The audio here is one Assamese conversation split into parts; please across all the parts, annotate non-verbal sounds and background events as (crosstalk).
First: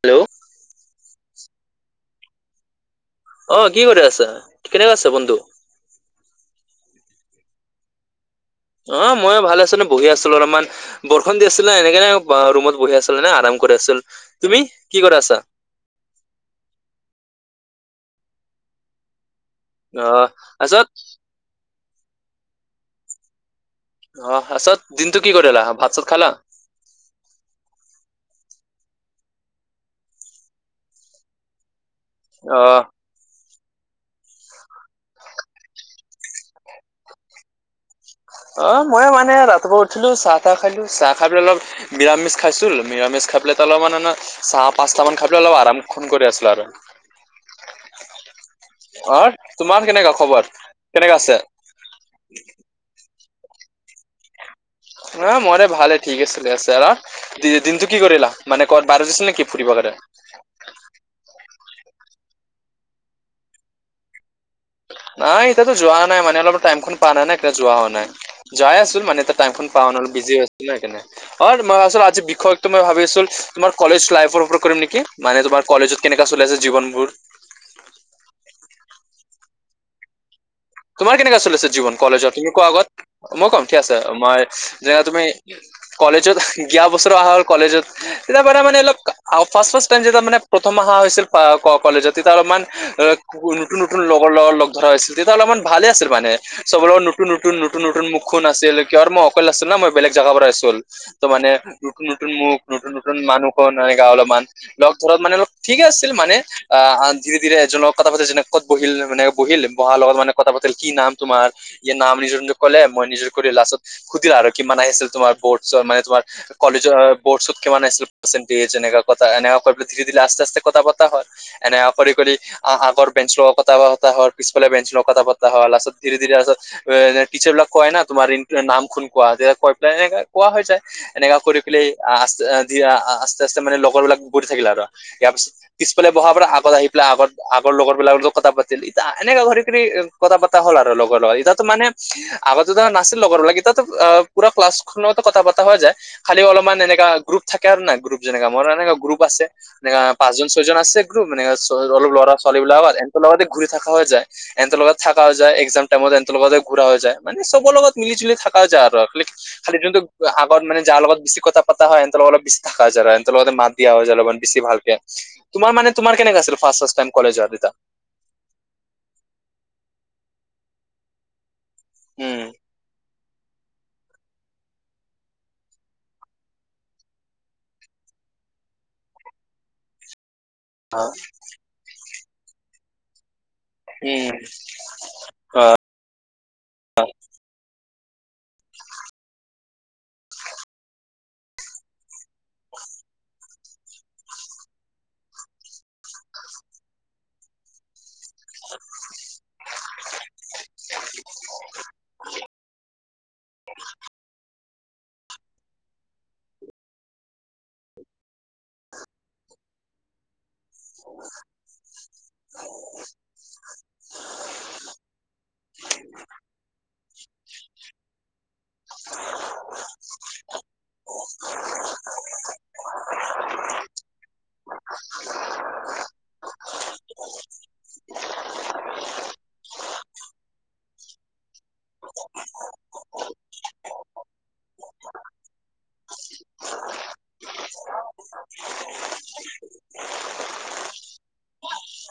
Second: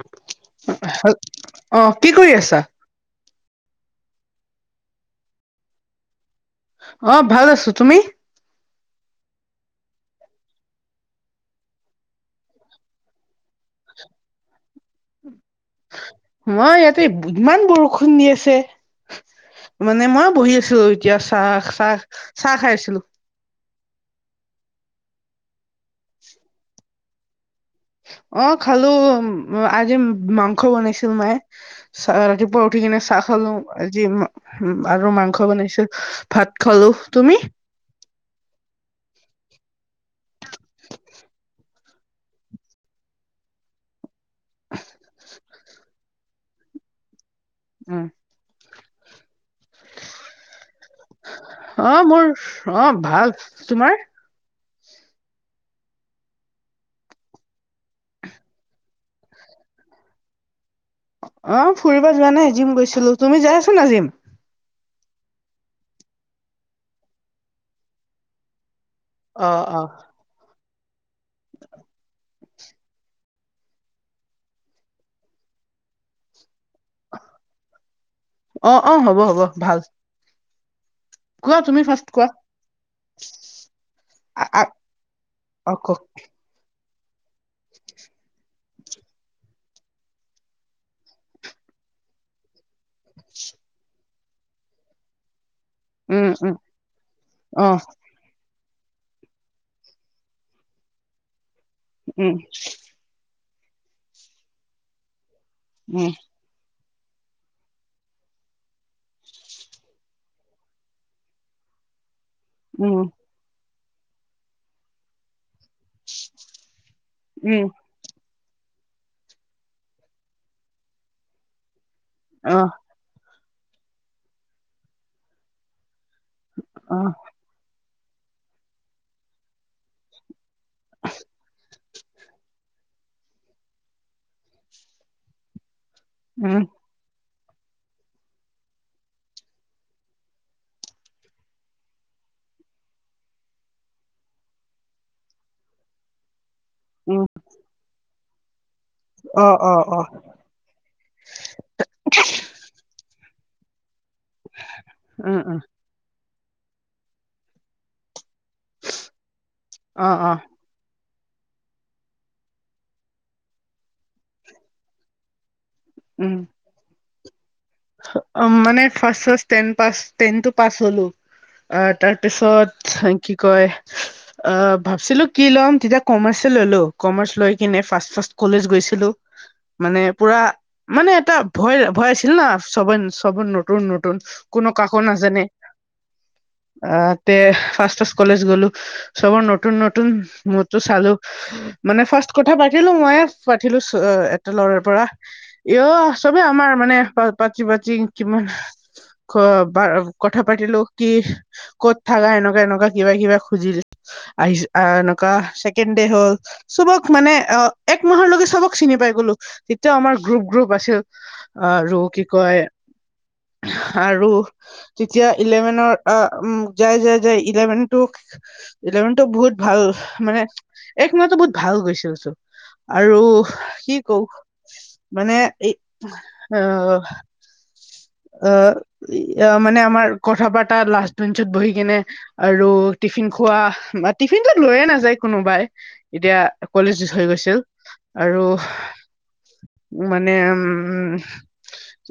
হেল্ল' হেল অ কি কৰি আছা? অ কি কৰি আছো? কেনেকা আছা বন্ধু? অ ভাল আছো তুমি? অ ময়ো ভাল আছো ন বহি আছো অলপমান। বৰষুণ দি আছিলে সেকানে ৰুমত বহি আছিলোঁ এনে আৰাম কৰি আছিল, তুমি কি কৰা আছা? মই ইয়াতে ইমান বৰষুণ দি আছে। মানে আহ মই বহি আছোঁ আছত এতিয়া চাহ চাহ চাহ খাই আছিলো। অ পাচত দিনটো কি কৰিলা, ভাত-চাত খালা? অ, খালোঁ আজি মাংস বনাইছিল মায়ে। চাহ অ ৰাতিপুৱা উঠিকিনে চাহ খালোঁ। আজি উম আৰু মাংস বনাইছিল ভাত খালোঁ, তুমি? অ ময়ে মানে ৰাতিপুৱা উঠিলো চাহ-টাহ খালোঁ, চাহ খাই পেলাই অলপ নিৰামিষ খাইছুল নিৰামিষ খাই পেলাই তালে মানে না চাহ পাঁচটা মান খাই পেলালোঁ আৰামখন কৰি আছিলো আৰু অৰ তোমাৰ কেনেকা খবৰ, কেনেকা আছে? অ মোৰ অ ভাল, তোমাৰ? অ মই এতিয়া ভালে ঠিকে চলি আছে আৰু দি-দিনটো কি কৰিলা, মানে কৰ বাৰ গৈছিল নেকি ফুৰিবলে? অ ফুৰিব যোৱা নাই জিম গৈছিলো, তুমি যাই আছা নাই জিম? নাই এতিয়াতো যোৱা নাই মানে অলপ টাইমখন পোৱা নাই না এতিয়া যোৱা হোৱা নাই যোৱাই আছিল মানে অ টাইমখন অ পাৱ নহলে বিজি হৈ আছিলোঁ সেইকাৰনে। (unintelligible) আজি বিষয়ক মই ভাবি আছো তোমাৰ কলেজ লাইফৰ ওপৰত কৰিম নেকি, মানে তোমাৰ কলেজত কেনেকুৱা চলি আছে জীৱনবোৰ? অ, অ, হ'ব, হ'ব ভাল। তোমাৰ কেনেকা কোৱা চলিছে তুমি জীৱন ফাৰ্ষ্ট কলেজত, তুমি কোৱা আগত, মই কম, ঠিক আছে, মই যেনে তুমি (unintelligible) (unintelligible) বছৰ অহা হ'ল কলেজত। তেতিয়াৰ পৰা মানে অলপ ফ্ৰাষ্ট ফ্ৰাষ্ট টাইম যেতিয়া মানে প্ৰথম অহা হৈছিল কলেজত তেতিয়া অলপমান নতুন-নতুন লগৰ লগ ধৰা হৈছিল, তেতিয়া অলপমান ভালে আছিল উম মানে, উম চব লগ নতুন, নতুন, অ নতু, নতুন মুখ আছিল কিহৰ মই অকল আছিল ন মই বেলেগ জাগাৰ পৰা আছিল ত মানে নু নতুন উম, মুক নতুন নু নতুন মানুহৰ (unintelligible) অলপমান লগ ধৰা মানে, অলপ ঠিকে আছিল উম, মানে অ, ধীৰে- ধীৰে এজনক কথা পাতে, যেনে ক'ত বহিল মানে বহিল বহাৰ লগত মানে মানে কথা পাতিলে কি নাম তোমাৰ? ই নাম নিজৰ নিজৰ ক'লে, উম, মই নিজৰ লাষ্টত সুধিলা আৰু কিমান আহিছিল তোমাৰ বৰ্ডছ মানে, তোমাৰ কলেজৰ বৰ্ডছত উম, কিমান আহিছিল? পাৰ্চেন্টেজ, এনেক কথা এনেকা কৰি ধীৰে-ধিৰে আস্তে-আস্তে কথা পতা হ'ল। এনে কৰি-কৰি অহ, আগৰ বেঞ্চ লগ কথা পতা হ'ল, পিছফালে বেঞ্চ লগ কথা পতা হ'ল, লাষ্টত ধীৰে-ধীৰে আচল অহ, টিচাৰবিলাক কয় ন, তোমাৰ নাম খন কোৱা? (unintelligible) পেলাই এনেক কোৱা হৈ যায়। এনেকা কৰি পেলাই আ আস্তে-আস্তে মানে লগৰ বিলাক (unintelligible) থাকিলে আৰু ইয়াৰ পিছত পিছফালে বহাৰ পৰা উম, আগত আহি পেলাই আগত আগৰ লগৰ বিলাকৰ লগত কথা পাতিল, এনেকা কৰি কথা পতা হ'ল আৰু লগৰ লগত, ইতিয়াতো মানে (unintelligible) নাছিল লগৰ বিলাক এতিয়াটো পুৰা ক্লাছখনৰ লগত কথা পতা হৈ যায়, খালি অলপ মান এনেকা উম, গ্ৰুপ থাকে আৰু না গ্ৰুপ যেনেকা, মোৰো এনেকা গ্ৰুপ আছে, অ', অ', এনেকা অ', পাঁচজন-ছয়জন আছে। মানে অলপ ল'ৰা-ছোৱালীবিলাক (unintelligible) টাইমত এহেতৰ লগতে উম, উম, ঘুৰা হৈ যায়, বাকী চবৰ লগত মিলি-জুলি থাকা যায় আৰু খালি-খালি যোনটো অ', অ', আগত মান যাৰ লগত বেছি কথা পতা হয় এহেতক অলপ বেছি থাকা যায়, এনেহতৰ লগতে মাত দিয়া যায় অলপ বেছি ভালকে। তোমাৰ মান, তোমাৰ উম, কেনেকা আছিল ফ্ৰাষ্ট-ফ্ৰাষ্ট টাইম কলেজত? মানে ফ্ৰাষ্ট-ফ্ৰাষ্ট টেন পাছ, টেনটো পাছ হ'লো। আহ! উম, তাৰপিছত কি কয় অ, ভাবছিলো কি ল'ম? তেতিয়া কমাৰ্চ ল'লো, কমাৰ্চ লৈ কিনে ফ্ৰাষ্ট- ফ্ৰাষ্ট কলেজ গৈছিলো। মানে পুৰা মানে এটা ভয়-ভয় আছিল না, চব চবেই নতুন-নতুন উম, কোনো কা কো নাজানে, অ, তে ফ্ৰাষ্ট-ফ্ৰাষ্ট কলেজ গ'লো। চবৰ নতুন-নতুন মোদটো চালো, মানে ফ্ৰাষ্ট কথা পাতিলো মই। পাঠিলো চ এটা ল'ৰা পৰা, ইও চবে আমাৰ মানে প পাতি- পাতি কিমান কথা পাতিলো কি ক'ত থাকা, এনেকুৱা-এনেকুৱা কিবা- কিবা খুজিল আহি, এনেকুৱা ছেকেণ্ড দে হ'ল। চবক মানে অ, এক মাহৰলৈকে চবক চিনি পাই গ'লো, তেতিয়াও আমাৰ গ্ৰুপ- গ্ৰুপ (unintelligible) (unintelligible) (unintelligible) ইলেভেনটো ইলেভেনটো বহুত ভাল, মানে এক মাহটো বহুত ভাল গৈছিল চব। আৰু কি কম? মানে এই আহ আহ, মানে আমাৰ কথা পাতা লাষ্ট বেঞ্চত বহি কিনে। আৰু টিফিন খোৱা, টিফিনটো লৈয়ে নাযায় কোনোবাই। এতিয়া কলেজ শেষ হৈ গৈছিল আৰু ও মানে উম উম উম উম ই স।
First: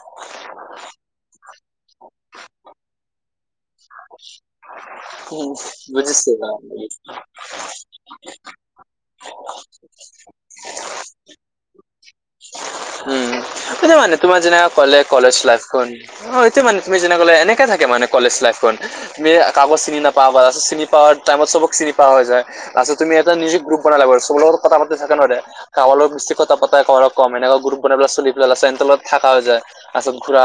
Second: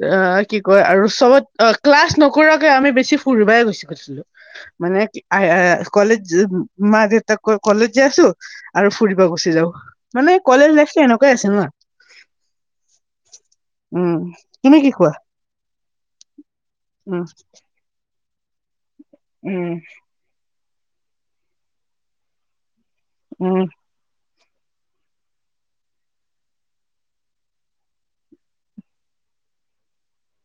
এ এ আ আ অ কি কয় আৰু চবত অ ক্লাছ নকৰাকে আমি বেছি ফুৰিবাই গুছি গৈছিলো। এহে এ এ মানে আই আই আ আ কলেজ বুজিছোঁ। মা-দেউতা ক কলেজ যে আছো ই ই আৰু ফুৰিব গুচি যাও মানে কলেজ লাইফটো এনেকুৱাই আছে ন। ছি অ অ অ অ উম। এতিয়া উম মানে তোমাৰ যেনে তুমি কি ক'লে কোৱা কলেজ লাইফখন অ এতিয়া মানে তুমি যেনে উম ক'লে এনেকে তাকে মানে কলেজ লাইফখন এহ্ হে হে তুমি উম কাগজ চিনি নাপ পাৱাৰছ চিনি পাৱাৰ টাইমত চবক চিনি পোৱা হৈ যায় তাৰপিছত তুমি এটা নিজে উম গ্ৰু (unintelligible) ও লা লা চেণ্টলত থাকা হৈ যায় তাৰপিছত ঘুৰা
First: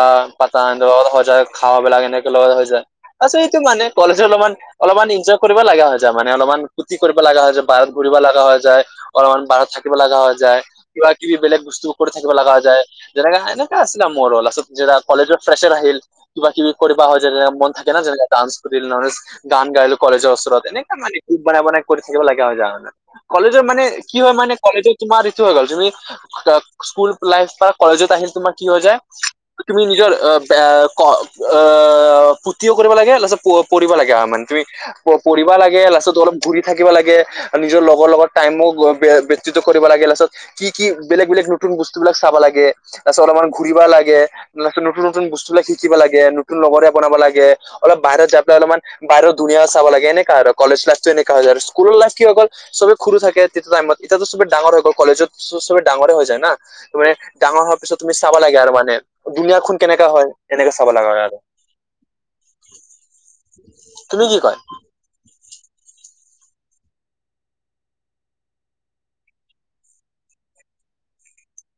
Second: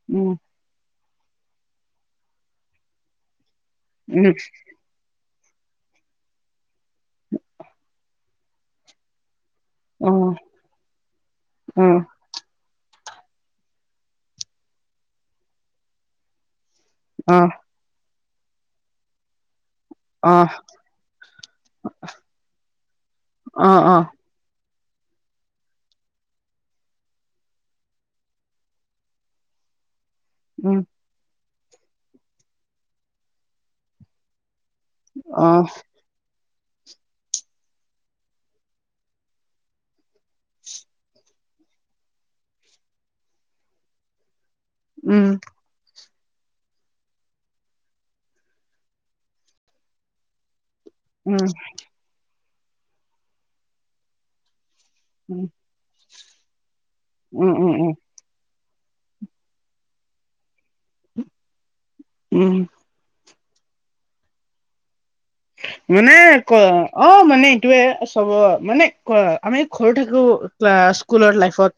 তাৰ লগত হৈ যায় খাৱ বেলা এনেকে লগত হৈ যায় তাৰপিছত এইটো মানে কলেজে উম উম অলপমান অলপমান এনজয় কৰিব লগা হৈ যায় মানে অলপমান ফুৰ্তি কৰিব লগা হৈ যায় বাৰত ঘূৰিব লগা হৈ যায়। অলপমান বাৰত থাকিব অ লগা হৈ যায় কিবা কিবি বেলেগ বস্তু উম কৰি থাকিব লগা হৈ যায়। যেনেকা এনেকা আছিল আৰু মোৰ অল আছে কলেজত ফ্ৰেচাৰ আহিল। কিবা কিবি কৰিবা হয় যে অহ মন থাকে ন যেনে ডান্স কৰি গান গাই কলেজৰ অহ ওচৰত এনেকা মানে খুব বনাই বনাই কৰি থাকিব লাগে আৰু জা হয় হয় কলেজৰ অ মানে অ কি হয় মানে কলেজত তোমাৰ ইটো হৈ গ'ল তুমি ত স্কুল লাইফ ত কলেজত আহিল তোমাৰ কি হৈ যায় চিয়া তুমি নিজৰ আ উম। অ অ অ অ অ অ, ফুৰ্তিও কৰিব লাগে লাষ্টত প পঢ়িব লাগে আহ মানে তুমি ই ই আহ। প পঢ়িব অহ লাগে লাষ্টত অলপ পঢ়ি থাকিব লাগে আহ্ নিজৰ লগৰ লগত টাইমো ব ব্য ব্যতিত কৰিব লাগে লাষ্টত আহ আহ। কি কি বেলেগ বেলেগ নতুন বস্তু বিলাক চাবা লাগে। তাৰপিচত অলপমান ঘুৰিবা লাগে আহ লাষ্টত নতুন নতুন উম বস্তুবিলাক শিক শিকিব লাগে নতুন লগৰীয়া বনাব লাগে অলপ বাহিৰত যাই পেলাই অলপমান বাহিৰৰ দুনিয়া চাব লাগে এনেকা আৰু কলেজ লাইফ। এনেকুৱা উম হয় যায় আৰু স্কুল লাইফ কি হৈ গল সবে সৰু থাকে তেতিয়া টাইমত এতিয়াটো সবে ডাঙৰ হৈ গল কলেজত উম চ চবে ডাঙৰে হৈ যায় না আ আ আ মানে উম ডাঙৰ উম হোৱাৰ উম পিছত তুমি চাব লাগে আৰু মানে দুুনিয়া খন কেনেকা হয় তেনেকে চাব লগা হয় আৰু উম উ উ। ছি ই ছি ই ছি ই, তুমি কি কয় টে টে? হে আ মানে ক অ মানে এইটোৱে চবৰ মানে ক আমি ঘৰু থাকো। ক্লাস স্কুলৰ লাইফত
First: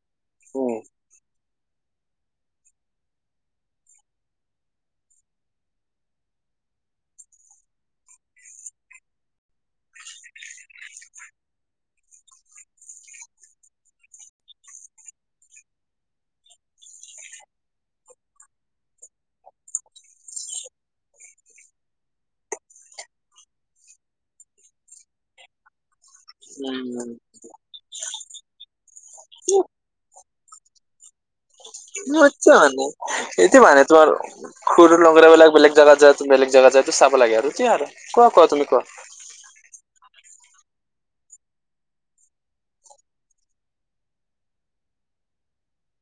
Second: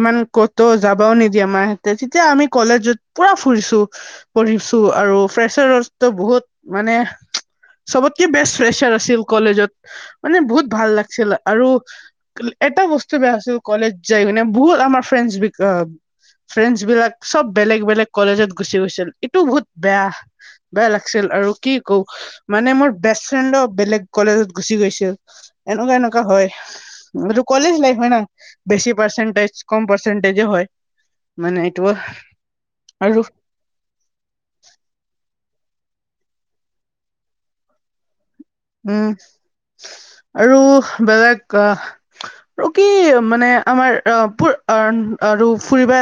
ইমান ক'তো উম যাবাও নিদিয়ে আমায়। তে তেতিয়া আমি কলেজত পুৰা ফুৰিছো হে হে। পঢ়িছো আৰু ফ্ৰেচাৰটো বহুত মানে চবতকে বেষ্ট ফ্ৰেছাৰ আছিল কলেজত আ আ মানে বহুত ভাল লাগছিল আৰু কৰি ললি এটা বস্তু বেয়া আছিল কলেজ যাই মানে বহুত আমাৰ ফ্ৰেণ্ডছ বিক অ অ ফ্ৰেণ্ডছ বিলাক চব বেলেগ বেলেগ কলেজত গুচি গৈছিল এইটো বহুত বেয়া। বেয়া লাগছিল আৰু কি কও হ হ হ। মানে মোৰ বেষ্ট ফ্ৰেণ্ডো বেলেগ কলেজত গুচি গৈছিল সি সি সি সেইটো কাৰণে এনেকা হয় উম এইটো কলেজ লাইফ হয় ন বেছি পাৰ্চেন্টেজ কম পাৰ্চেন্টেজো হয়। মানে এইটো মই এতিয়াও মানো আৰু সেটো মানে তোমাৰ সুৰো লগৰবিলাক বেলেগ জাগাত যায় বেলেগ জাগাত যায়ো চাব লাগে আৰু সেইটোৱে আৰু কোৱা কোৱা তুমি। কোৱা উম উ উ, দেহ আৰু হ বেলেগ কা আহ। উম আহ আৰু কি মানে আমাৰ ৰ পুৰ আহ আৰু ফুৰিবা।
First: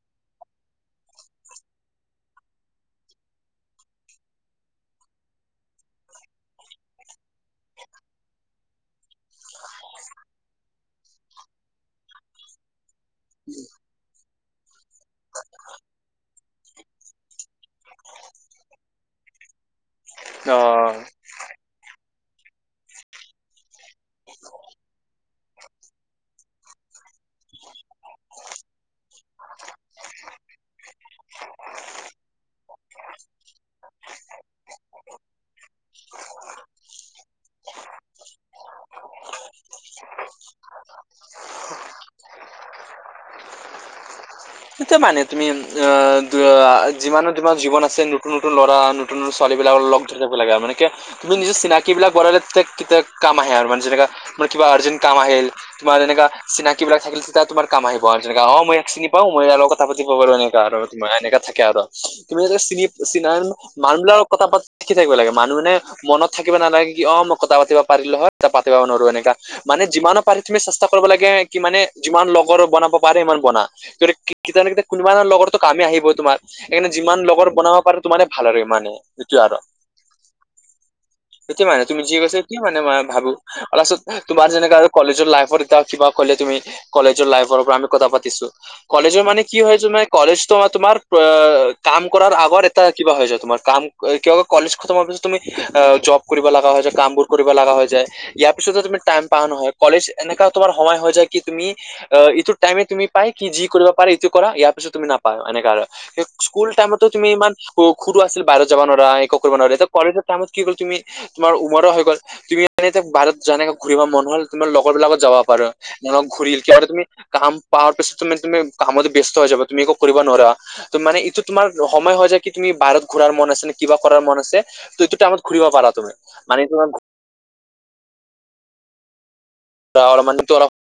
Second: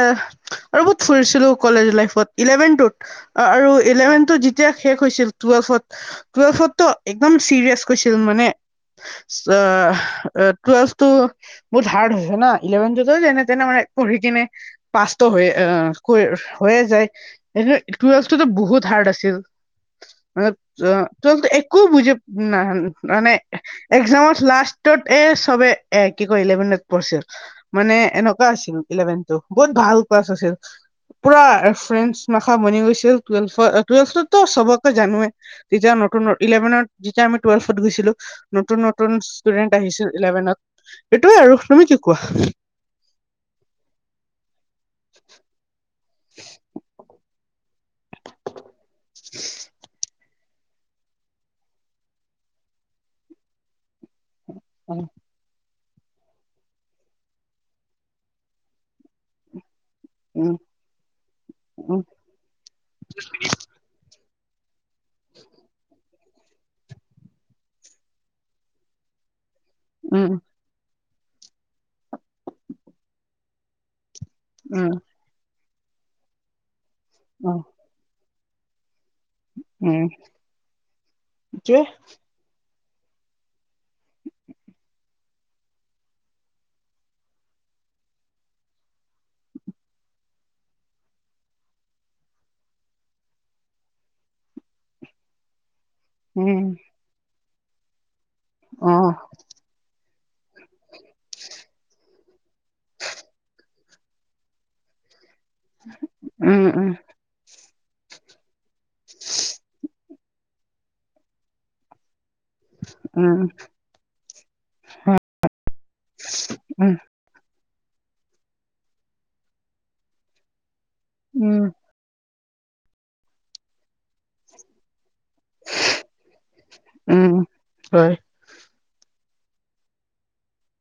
আৰু বহুত ফুৰিছিলো কলেজ লাইফত ইলেভেনটোত। আ আৰু ইলেভেনটো যেতিয়া শেষ হৈছিল টুৱেলভত, টুৱেলভতো এ একদম চিৰিয়াচ কৈছো মানে ছ অ টুৱেলভটো বহুত হাৰ্ড হৈছে না ইলেভনটো টো যেনে তেনে মানে পঢ়িকিনে পাছটো হৈ আহ হৈ হৈয়ে যায়। এনে টুৱেলভটোটো বহুত হাৰ্ড আছিল মানে অ টুৱেলভটো একো বুজি না (unintelligible) একজামত লাষ্টত এ চবে এ কি কৰিলে মানে পঢ়ছে মানে এনকা আছিল ইলেভেনটো, বহুত ভাল ক্লাছ আছিল। পুৰা ফ্ৰেণ্ডচ মাখা বনি গৈছিল টুৱেলভত এ টুৱেলভটোতো চবকে জানোৱে। তেতিয়া নতুন ন ইলেভেনত যেতিয়া আমি টুৱেলভত গৈছিলো নতুন - নতুন ষ্টুডেন্ট আহিছিল ইলেভেনত। এইটোৱে আৰু তুমি কি কোৱা? এইটোৱে মানে তুমি অ য যিমানো তোমাৰ জীৱনত ছে নতুন - নতুন ল'ৰা, নতুন - নতুন ছোৱালীবিলাকক লগ লব লাগে আৰু মানে কিয় তুমি নিজৰ চিনাকিবিলাক বহালে কে কেতিয়া কাম আহে আৰু মানে যেনেকা তোমাৰ কিবা আৰ্জেন্ট উম কাম আহিল তোমাৰ এনেকা চিনাকিবিলাক থাকিলে তেতিয়া তোমাৰ কাম আহিব আ যেনেকা অ মই ইয়াক চিনি পাও মই ইয়াৰ লগ কথা পাতিব পাৰো উম এনেকা আৰু এনেকা থাকে আৰু তুমি যেনে চিনি চিনান মানুহবিলাকৰ কথা পাত তি থাকিব লাগে মানুহে মনত থাকিব নালাগে কি অ মই কথা পাতিব পাৰিলো হয় এতিয়া পাতিব নোৱাৰো এনেকা। মানে যিমানৰ উম পাৰি তুমি চেষ্টা কৰিব লাগে কি মানে যিমান লগৰ বনাব পাৰে সিমান বনা, যদি কি কিজানি কেতিয়া উম কেনোবাদিনা লগৰটো কামে আহিব তোমাৰ সেইকাৰণে যিমান লগৰ উম বনাব পাৰি তো মানে ভাল আৰু ইমানে। এইটোৱে আৰু, উম সেইটোৱে মানে তুমি যি কৈছা সেইটোৱে মানে মই ভাবো (unintelligible) পিছত তোমাৰ যেনেকা আৰু কলেজৰ লাইফত এতিয়া কিবা কলে তুমি কলেজৰ লাইফৰ পৰা আমি কথা পাতিছোঁ। কলেজৰ মানে কি হয় তোমাৰ, কলেজটো তোমাৰ পা কাম কৰাৰ আগত এটা কিবা হৈ যায় তোমাৰ কাম আ কিবা কলেজ খতম হোৱা পিছত তুমি আ জব কৰিব উম লগা হয় যায় কামবোৰ কৰিব লগা হৈ যায়, ইয়াৰ পিছত অ তুমি টাইম পাৰ নহয়, কলেজ এনেকা তোমাৰ সময় হয় যায় কি তুমি আ ইটো টাইমে তুমি পায় কি যি কৰিব পাৰি ইটো কৰা ইয়াৰ পিছত তুমি নাপাও এনেকা আৰু উম স্কুল উম টাইমতো তুমি ইমান স সৰু আছিল বাহিৰত যাব নোৱাৰা, একো কৰিব নোৱাৰা এতিয়া কলেজৰ টাইমত কি গ'ল তুমি তোমাৰ উমৰো হৈ গ'ল তুমি মানে এতিয়া বাহিৰত উম যেনেকে ঘূৰিব মন হ'ল তোমাৰ লগৰবিলাকত যাব পাৰা (unintelligible) ঘূৰিল কিয়নো উম তুমি কাম পোৱা পিছ তুমি তুমি কামত ব্যস্ত হৈ যাবা তুমি একো কৰিব নোৱাৰা ত মানে এইটো উম তোমাৰ ৰ সময় হয় যায় কি তুমি বাহিৰত ঘূৰাৰ মন আছে নে কিবা কৰাৰ মন আছে ত এইটোতে আমা ঘূৰিব পাৰা তুমি মানে তোমাৰ উম হয়। (unintelligible)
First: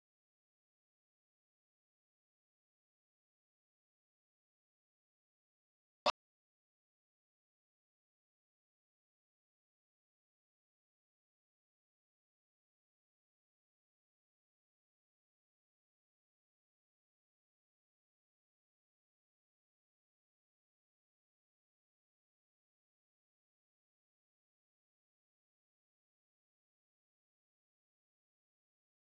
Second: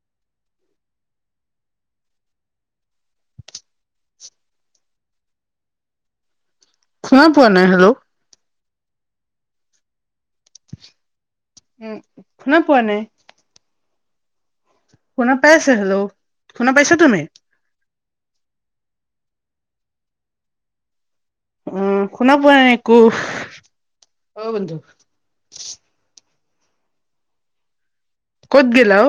শুনা পোৱা নাই হেল্ল'? উম, শুনা পোৱা নাই। শুনা পাই আছা হেল্ল'? শুনা পাইছা তুমি? উম, শুনা পোৱা নাই একো, অ বন্ধু। ক'ত গেলা অ?